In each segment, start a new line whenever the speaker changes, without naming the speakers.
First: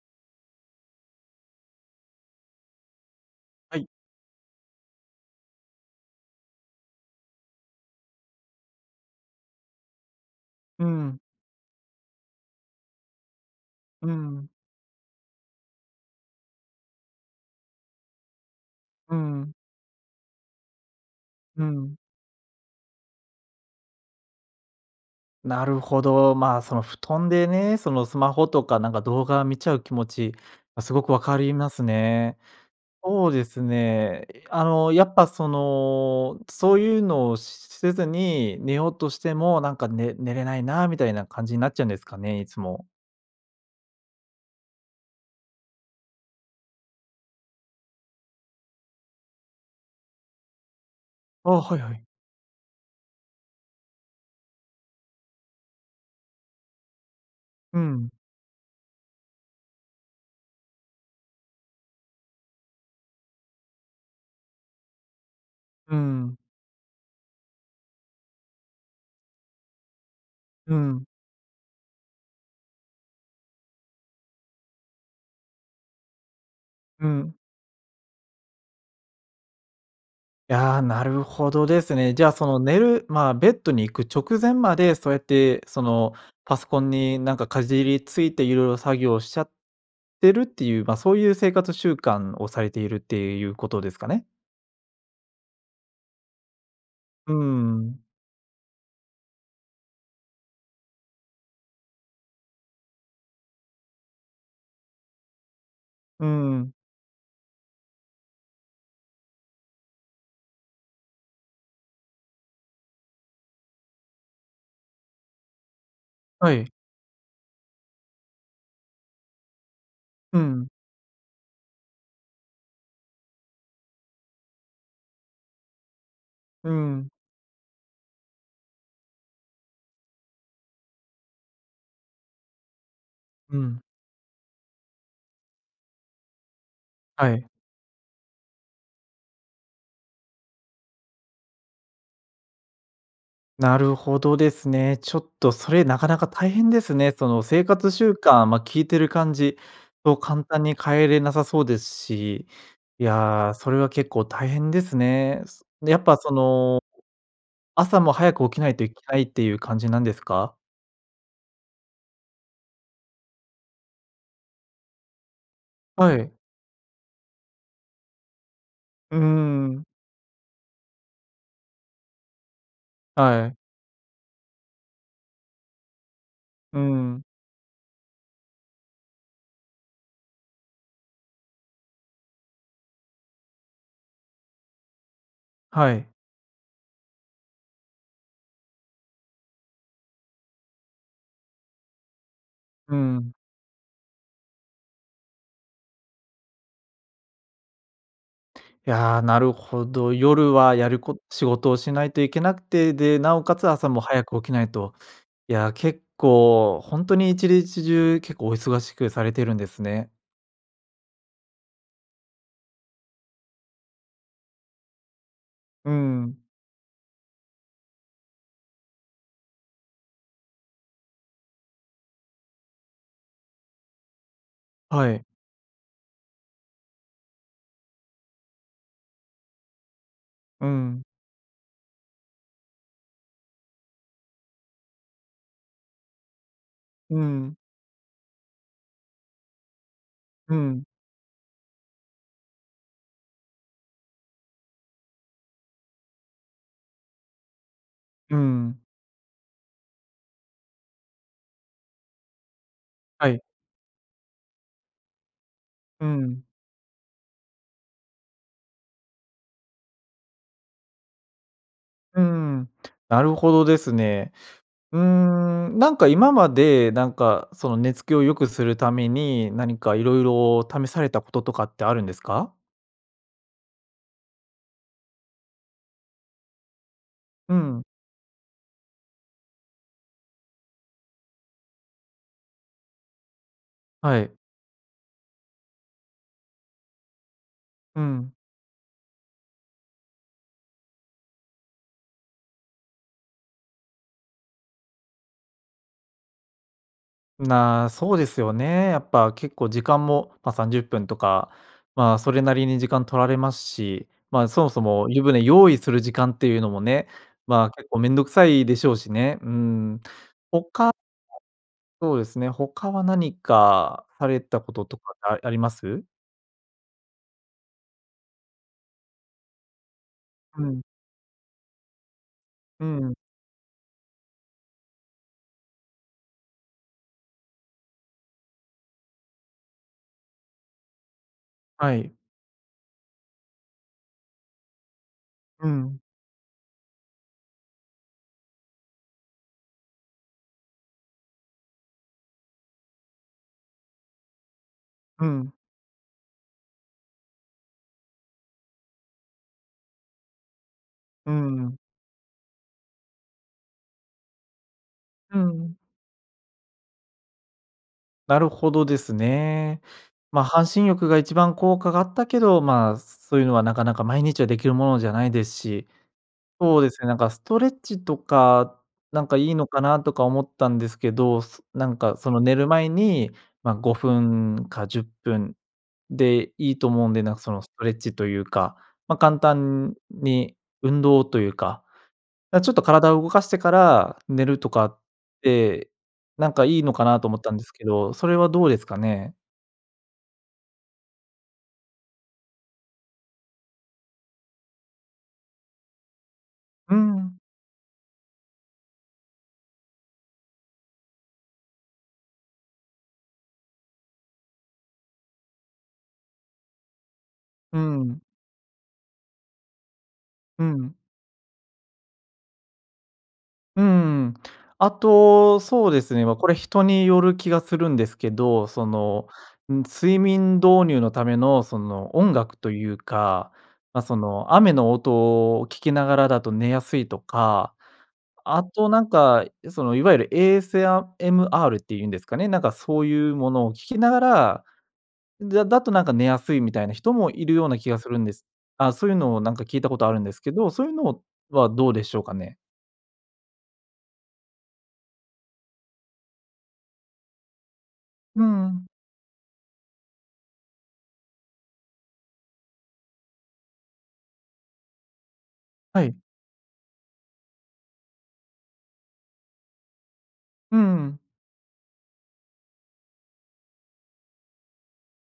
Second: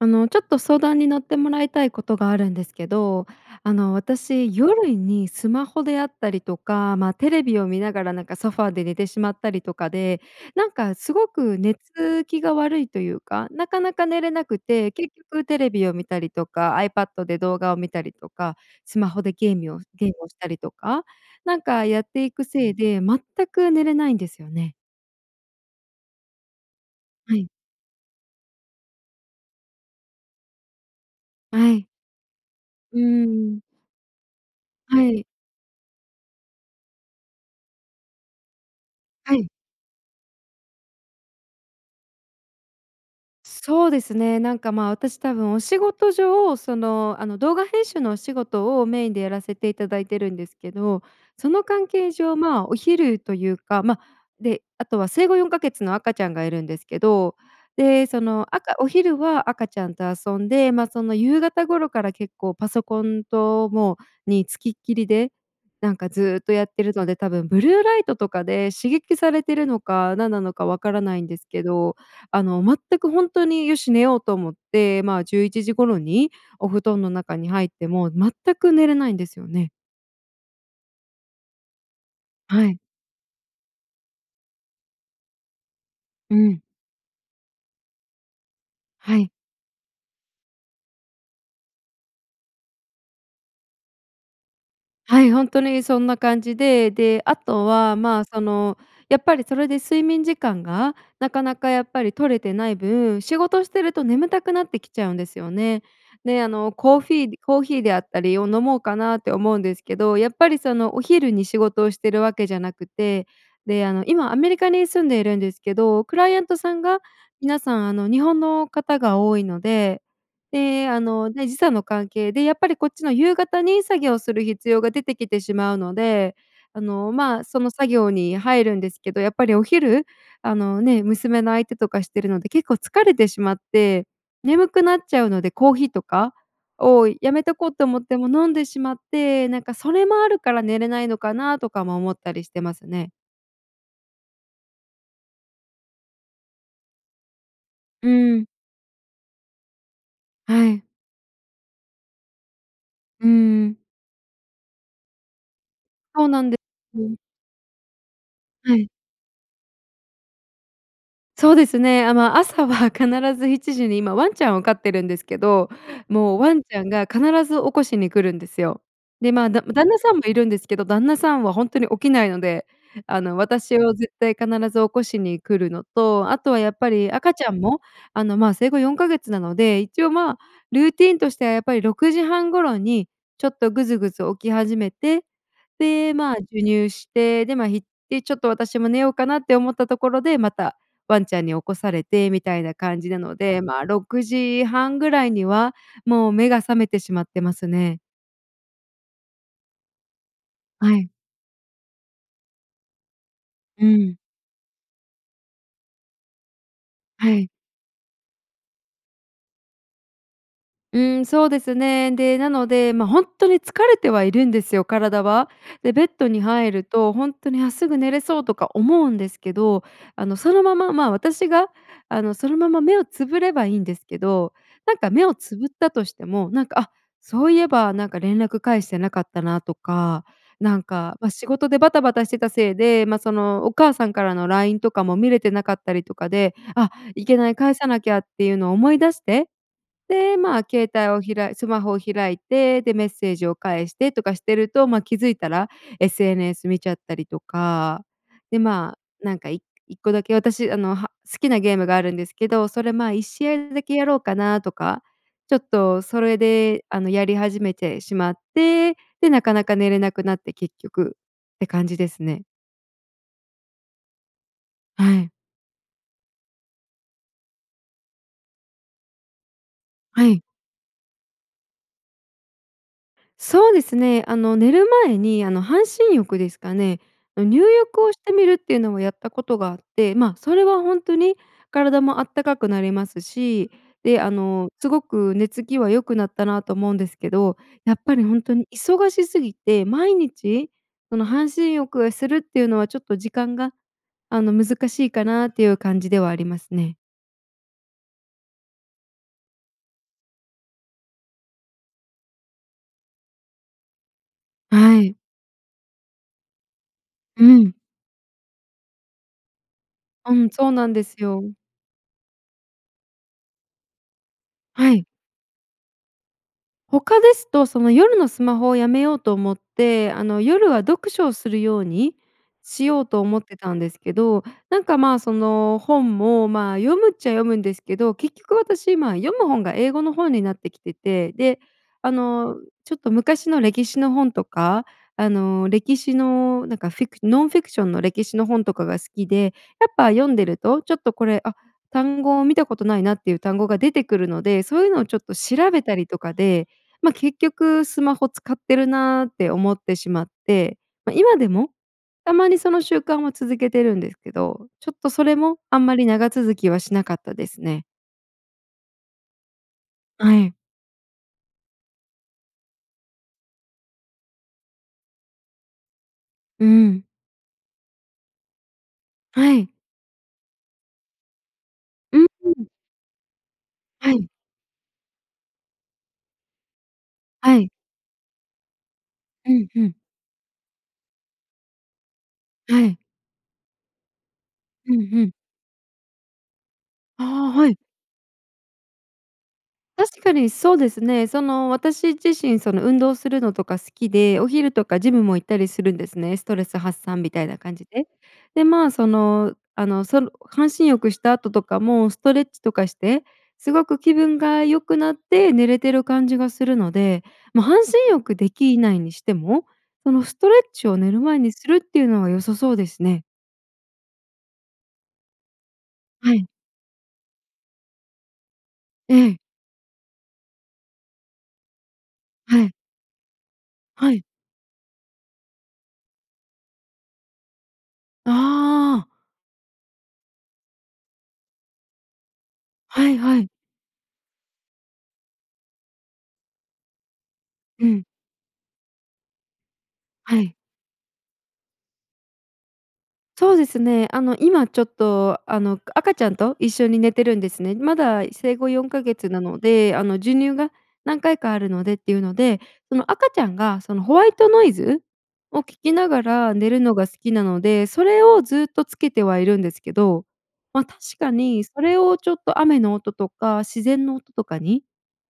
あの、ちょっと相談に乗ってもらいたいことがあるんですけど。あ
はい。
の、私、夜にスマホであったりとか、ま、テレビを見ながら、なんかソファーで寝てしまったりとかで、なん
うー
か、す
ん。
ごく寝つきが悪いというか、なかな
う
か
ー
寝れな
ん。
くて。結局テレビを見たりとか、iPad で動画を見たりとか、スマ
うー
ホでゲ
ん。
ーミﾖをゲームをしたりとか、なん
う
か
ん。
やっていくせいで、全く寝れないんですよね。
なるほど。ま、その、布団
は
で
い。
ね、その、スマホとか、なんか、動画見ちゃう気持ち、ま、すごく分かりま
は
す
い。
ね。
うー
そうで
ん。
すね、いあの、
は
やっ
い。
ぱその、そういうのをしせずに寝ようとして
はい。
も、なんか、ね寝れないな、みたいな感じになっちゃうんですかね、いつも。
そうですね、なんか、ま、私多分、お仕事上、その、あの、動画編集のお仕事を、メインでやらせていただいているんですけど。そ
ああ、
の
はい
関
はい。
係上、まあ、お昼というか、ま、で、あとは生後4か月の赤ちゃんがいるんですけど、
う
で、
ん。
そのあかお昼は赤ちゃんと遊んで、ま、その、夕方頃から結構パソコンともう、に付きっきりで、な
うー
んか
ん。
ずっとやってるので、多分ブルーライトとかで、刺激されてるのか、何なのか
う
分から
ん。
ないんですけど、あの全くほんとに、よし寝ようと思って、ま、11時頃にお布団
う
の中
ん。
に入っても、全く寝れないんですよね。
やあ、なるほどですね。じゃ、その、
はい。
寝る、まあ、ベッドに行く直前までそうやって、その、
う
パ
ん。
ソコンに、なんか、かじりついて、いろいろ作
は
業し
い。
ちゃってるっていう、ま、そういう生活習慣をされているっていうことですかね？
はい、ほんとにそんな感じで、で、
うー
あとは、
ん。
まあ、その、やっぱりそれで睡眠時間が、なかなかやっぱり取れてない分、仕事してると眠たくなってきちゃうんですよね。
うー
で、あ
ん。
の、コーフィーコーヒーであったりを飲もうかなって思うんですけど、やっぱり、その、お昼に仕事をしてるわけじゃなくて、で、あの、今アメリカに住んでいるんですけど、クライアン
は
ト
い。
さんが皆さん、あの、日本の方が多いので、
うん。
で、あの、ね、時差の関係で、やっぱりこっちの夕方に作業をする必要が出てきてしまうので、
うー
あ
ん。
の、まあ、その作業に入るんですけど、やっぱりお昼、あの、ね、娘の相手とかしてるので結構疲れてしま
う
っ
ん。
て、眠くなっちゃうので、コーヒーとかを
は
やめ
い。
とこうと思っても飲んでしまって、なんか、それもあるから寝れないのかなとかも思ったりしてますね。
なるほどですね。ちょっとそれ、なかなか大変ですね。その生活
う
習
ー
慣、
ん。
ま、聞いてる感じを簡単
は
に
い。
変えれなさそうですし。い
うー
や、それ
ん。
は結構大変ですね。すやっぱ
そう
そ
なんで
の、
す。
朝も早く起きな
は
いと
い。
いけないっていう感じなんですか？
そうですね。あ、ま、朝は必ず7時に今ワンちゃんを飼ってるんですけど、
はい。
もうワンちゃんが必ず起こしに来るんですよ。
うんう
で、ま、だ
んうん。
旦那さんもいるんですけど、旦那さんはほんとに起きないので、あの、
はい。
私を絶対必ず起こしに来るのと、あとはやっ
うー
ぱり
ん。
赤ちゃんも、あの、まあ、生後4か月なので、一応、まあ、ルーティーンとしては、やっぱり6時半頃にちょっとぐずぐず起き始めて、
はい。
で、まあ、授乳して、で、ま、ひっいちょっと私も寝ようかなって思ったところで、またワンちゃんに起こされて、みたいな
うー
感じな
ん。
ので、ま、6時半ぐらいには、もう目が覚めてしまってますね。
や、なるほど。夜はや
は
る
い。
こ仕事をしないといけなくて、で、なおかつ、
う
朝も
ん。
早く起きないと。いや、結構、ほんとに
は
いち
い。
にちじゅう結構お忙しくされているんですね。
うん、そうですね。で、なので、ま、ほんっとに疲れてはいるんですよ、体は。
うー
で、ベッド
ん。
に入るとほんとに「あ、すぐ寝れそう」とか思うんですけど、あの、そのまま、ま、私が、あの、そのまま目をつぶればいんですけど、なん
は
か
い。
目をつぶったとしても、なんか「あ、そういえばなんか連絡返してなかったな」とか、
う
なん
ん。
か、ま、仕事でバタバタしてたせいで、ま、そのお母さんからのラインとかも見れてなかったりとかで「あ、
う
いけない
ん。
返さなきゃ」っていうのを思い出して、で、
う
ま、
ん。
携帯を開いスマホを開いて、で、メッセージを返してとかしてると、ま、気づいたら SNS 見ちゃったりとか、
う
で
ん。
まあ、なんかい1個だけ、私、あの、は好きなゲームがあるんですけど、それま、いっ
はい。
しあいだけやろうかなとか、ちょっと
う
それ
ん。
であのやり始めてしまって、でなかなか寝れなくなって結局、って感じで
うー
すね。
ん。なるほどですね。うー
はい。
ん、なんか今まで、なんかその寝つきを良くするために、何か色
はい。
々試されたこととかってあるんですか？
そうですね。あの、寝る前に、あの、半身浴ですかね、
う
入
ん。
浴をしてみるっていうのをやったことがあって、ま、それはほんとに体もあったかくなりますし、
は
で、あ
い。
の、すごく寝つきは良くなったなと思うんですけど、や
う
っぱり
ん。
ほんとに忙しすぎて毎日その半身浴をするっていうのはちょっと時間が、あの、難しいかなっていう感じではありますね。
な、そうですよね。やっぱ結構時間も、ま、30分とか、ま、それなりに時間取られますし、ま、そもそ
は
も
い。
湯船用意する時間っていうのもね、
う
ま、
ん。
結構面倒くさいでしょうしね。うん、
うん、そうな
他
んですよ。
そうですね、他は何かされたこと
は
と
い。
かああります？
他ですと、その夜のスマホをやめようと思って、あの、
う
夜は
ん。
読書をするように
う
しよう
ん。
と思ってたんですけど、なんか、ま、その、本も、ま、読むっちゃ読むんですけど、結局私今、読む本が英語の本になってきてて、で、
は
あ
い。
の、ちょっと昔の歴史の本とか、あ
う
の、歴
ん。
史の、なんか、フィクノンフィクションの歴史の本とかが好きで、やっぱ読んでるとちょっとこれ、あ、単語を見たことないなっていう単語が出てくるので、そういうのをちょっ
う
と
ん。
調べたりとかで、ま、結局スマホ使ってるなって思ってしまって、ま、
う
今
ん
で
うんう
も、
ん。
たまにその習慣を続けてるんですけど、ちょっとそれ
うんう
もあ
ん。
んまり長続きはしなかったですね。
なるほどですね。
は
ま、
い。
半身浴が一番効果があったけど、ま、そういうのはなかなか、毎日はできるものじゃないですし。
うー
そうです
ん。
ね、なんかストレッチとか、なんかい
は
いの
い。
かなとか思ったんですけど。そなんか
うん。う
その
う
寝る
ん。
前に、ま、ご
は
ふ
い。
んか10分でいいと思うんで、なんかそ
は
の、ス
い。
トレッチというか、ま、簡
うん、う
単
ん。
に運動というか、あ、ちょっ
は
と
い。
体を動かしてから寝るとか
う
っ
んうん。
て、なんかいいのかな
あ
と思ったん
あ、
で
は
す
い。
けど、それはどうですかね？
確かに、そうですね。その私自身、その運動するのとか好きで、お昼とかジムも行ったりするんですね、ストレス
う
発散み
ん。
たいな感じで。で、ま、その、あの、その半身浴した後とかも、ストレッチとかして、すごく気分が良くなって、寝れてる感じがするので。ま、
うー
半身
ん。
浴できないにしても、そのストレッ
う
チを
ん。
寝る前にするっていうのは良さそうですね。
うんうん。あと、そうですね、
は
わ、こ
い。
れ人による気がするんですけど。そ
え
の、
え。
ん睡眠導入のためのその、音楽
は
と
い。
いうか、ま、
は
そ
い。
の、雨の音を聴きながらだと寝やすいとか、あとな
ああ。
んかその、いわゆる AS ヤ MR っていうんですかね、なんかそう
はい
いう
はい。
ものを聴きながら、だだとなんか寝やすいみたいな人も、いるような
う
気が
ん。
するんですあ、そういうのをなんか聞いたことあるんです
は
け
い。
ど、そういうのはどうでしょうかね？
そうですね。あの、今ちょっと、あの、赤ちゃんと一緒に寝てるんですね。まだ
う
生後よ
ん。
んかげつなので、あの、授乳が何回かあるのでっていうので、その赤ちゃんが、その、ホワイトノイズ？を聴き
は
な
い。
がら寝るのが好きなので、それをずっとつけてはいるんですけど。
うん
ま、確
うん。
かにそれをちょっと雨の音とか自然の音とかに、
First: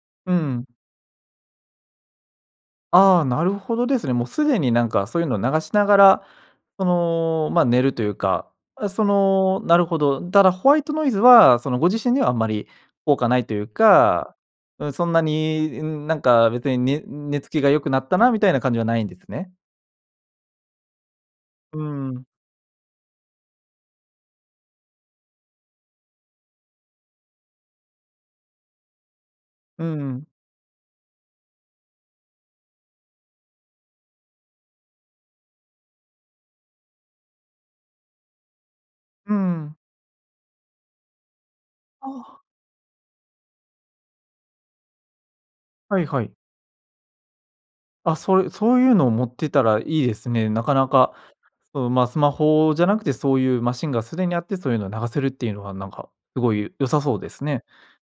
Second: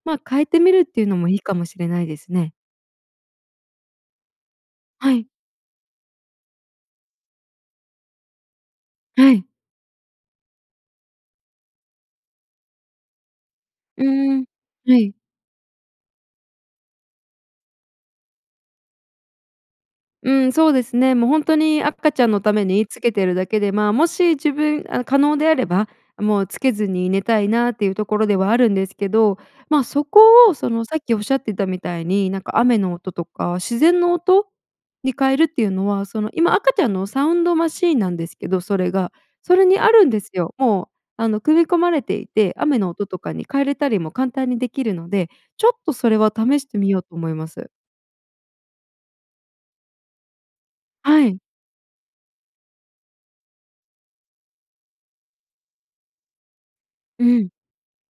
ま、
うんう
変えて
ん。
みるっていうのもいいかもしれないですね。
あ、なるほどですね。もうすでになんか
は
そうい
い。
うのを流しながら、その、ま、寝るというか、あ、そ
はい。
のなるほど。だら、ホワイトノイズは、その、ご自身にはあんまり効果ないという
う
か、
ん、
うん、
は
そん
い。
なに、うんなんか別に、ね寝つきが良くなったなみたいな感じはないんですね。
うん、そうですね。もうほんと
う
に
ん
赤
う
ち
ん。
ゃんのためにつけているだけで、ま、もし自分あの、可能であれば、もうつけずに寝たいなっていうところではあるんですけど、
う
ま、
んう
そこ
ん。
を、その、さっきおっしゃってたみたいに、なんか雨の音とか自然の音？に変えるっていうのは、その、今赤ちゃんのサウンドマシーンなんですけど、それが、
う
それ
ん。
にあるんですよ。もう、あの、組み込まれてい
あ。
て、雨の音とかに変えれたりも簡単にできるので、ちょっと
はい
それ
はい。
は試してみようと思います。
あ、そういそういうのを持ってたらいいですね。なかなか
はい。
そう、ま、スマホじゃなくて、そういうマシンがすでにあって、そういうのを流せるっていうのは、なんか、すごい良さそう
う
です
ん。
ね。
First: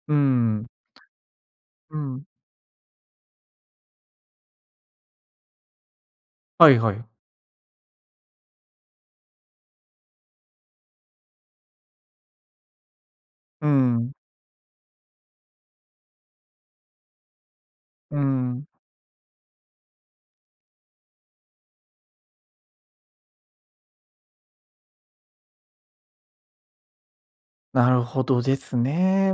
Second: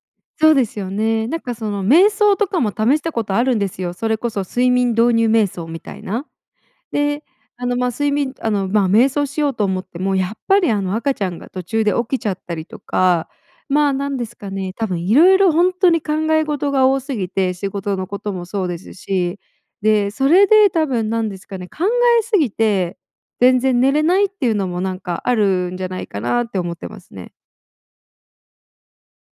うー
そうで
ん。
すよね。なんか、その、
う
瞑
ん。
想とかも試したことあるんですよ。それこそ睡眠導入瞑想みたいな。
はいはい。
で、あの、ま、睡眠あの、ま、瞑想しようと思ってもやっぱり、あの、赤ちゃんが途中で起きちゃったりとか。
うー
まあ、な
ん。
んですかね、多分色々ほんっとに考え事が多すぎて。仕事の
うー
こともそ
ん。
うですし。で、それで多分、なんですかね、考えすぎて全然寝れないっていうのも、なんか、あるんじゃないかなって思ってますね。
なるほどですね。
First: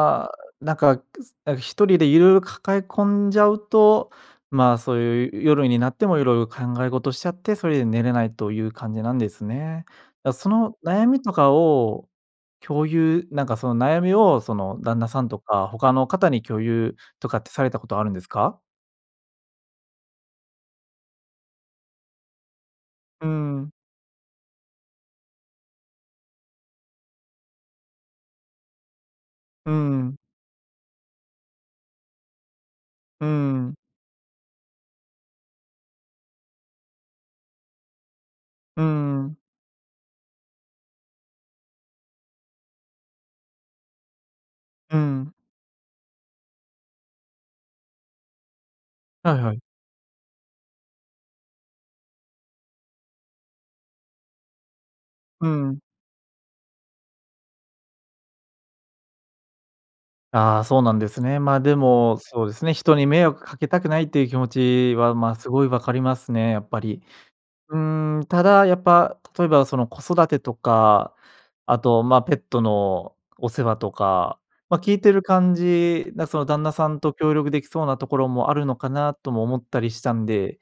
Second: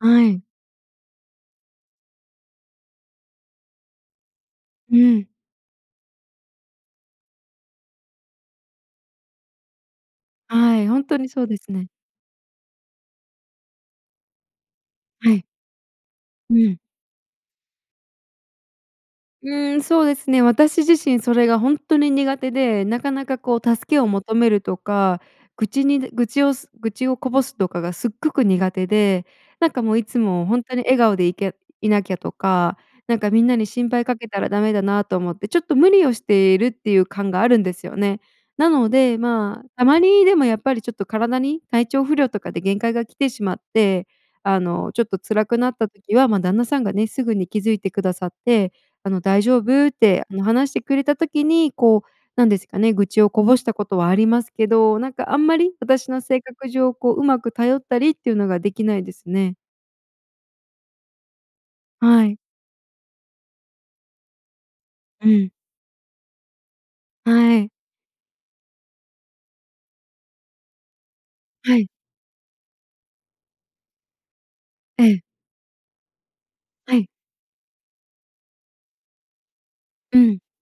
は
あ、
い。
なんか、くなん、1人でいろいろ抱え込んじゃうと、ま、そ
う
う
ん。
いうゆ夜になってもいろいろ考え事しちゃって、それで寝れないという感じなんですね。で、その
はい、ほん
悩
と
み
に
と
そう
か
ですね。
を共有なんか、その悩みを、その、旦那さん
は
と
い。
か他の方に
う
共
ん。
有とかってされたことあるんですか？
うーん、そうですね。私自身それがほんっとに苦手で、なか
う
な
ー
か、こ
ん。
う、助けを求めるとか、愚痴に愚痴をす愚痴をこぼすとかがすっごく苦手で、な
う
ん
ー
か、もう、い
ん。
つもほんとに笑顔でいけいなきゃとか、なん
うー
かみんなに
ん。
心配かけたらダメだなと思って、ちょっと無理をしているっていう感があるんですよね。な
うー
ので、
ん。
ま、たまに、でもやっぱりちょっと体に体調不良とかで限界が来てしまって、あの、
うー
ちょっと
ん。
辛くなった時は、ま、旦那さんがね、すぐに気づいてくださって、あの
はい
「大
は
丈
い。
夫？」って、も、話してくれた時に、こう、なんですかね、愚痴をこぼしたことはありますけど、なんか、あん
う
ま
ー
り
ん。
私の性格上、こう、うまく頼ったりっていうのができないですね。
あ、そうなんですね。ま、でも、
はい。
そうですね。人に迷惑かけたくないっていう気持ちは、
う
ま、す
ん。
ごい分かりますね、やっぱり。
はい。
うーん。ただ、やっぱ、例えば、その、子育てとか、
は
あ
い。
と、ま、ペットのお世話とか、ま、聞い
え
てる
え。
感じ、なその旦那さ
は
ん
い。
と協力出来そうなところもあるのかな、とも思ったりした
う
ん
ん。
で、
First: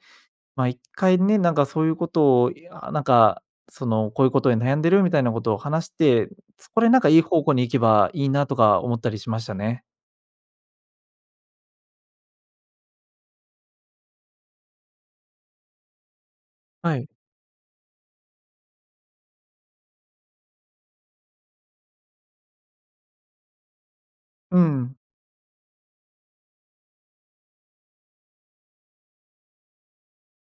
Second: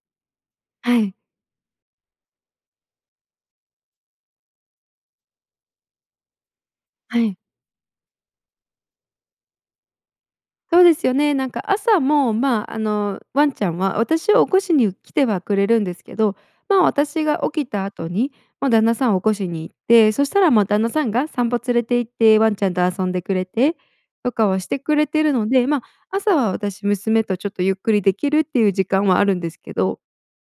ま、一
はい。
回ね、なんかそういうことを、いや、なんか、その「こういうことで悩んでる」みたいなことを話して、それ、なんか、い
は
い
い。
方向に行けばいいな、とか思ったりしましたね。
そうですよね。なんか、朝も、ま、あの、ワンちゃんは私を起こしに来てはくれるんですけど、ま、
はい。
私が起きた後に、ま、旦那さんを起こしに行って、そしたら、ま、旦那さんが散歩連れて行って、ワンちゃんと遊んでくれて、とか
うー
はして
ん。
くれてるので、ま、朝は私、娘とちょっとゆっくり出来るっていう時間はあるんですけど。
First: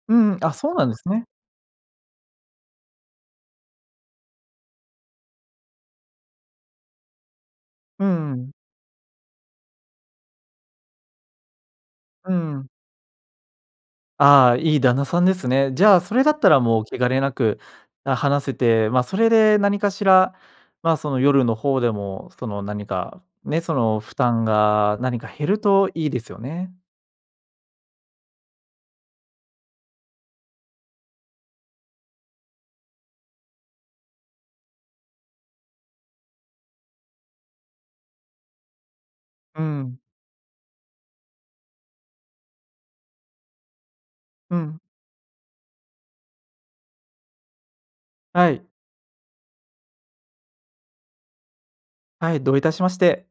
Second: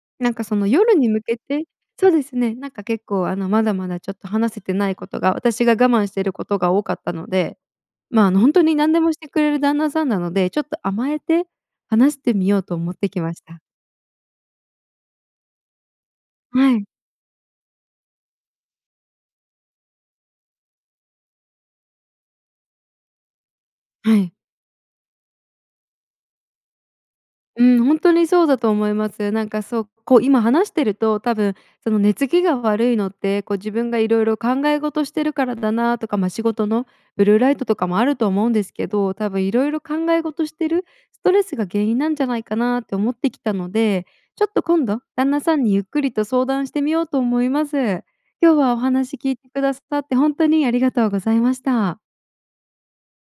う
なん
ん、
か、
あ、
その、
そうなんで
夜
す
に向
ね。
けてそうですね、なんか、結構、あの、まだまだちょっと話せてないことが、私が我慢してることが多かったので、
う
ま、
ん
あ
う
の、ほ
ん。
んとに何でもしてくれる旦那さんなので、ちょっと甘えて話し
う
て
ー
みよう
ん。
と思ってきました。
あ、いい旦那さんですね。じゃあ、それだったら
は
も
い。
う、気兼ねなく、あ、話せて、ま、それで何かしら、ま、その夜の方でも、その、何か、ね、その、負
はい。
担が何か減るといいですよね。
うーん、ほんとにそうだと思います。なんか、そう、こう今話してると、多分、その寝つきが悪いのって、こう、自分がいろいろ考え事してるからだな、とか、ま、仕事のブルーライトとかもあると思うんですけど、多分
うー
色々
ん。
考え事してるストレスが原因なんじゃないかな、と思ってきたので、ちょっ
う
と
ん。
今度、旦那さんにゆっくりと相談してみようと思います。
は
今日
い。
はお話聞いてくださって、ほんとにありがとうございました。
はい、どういたしまして。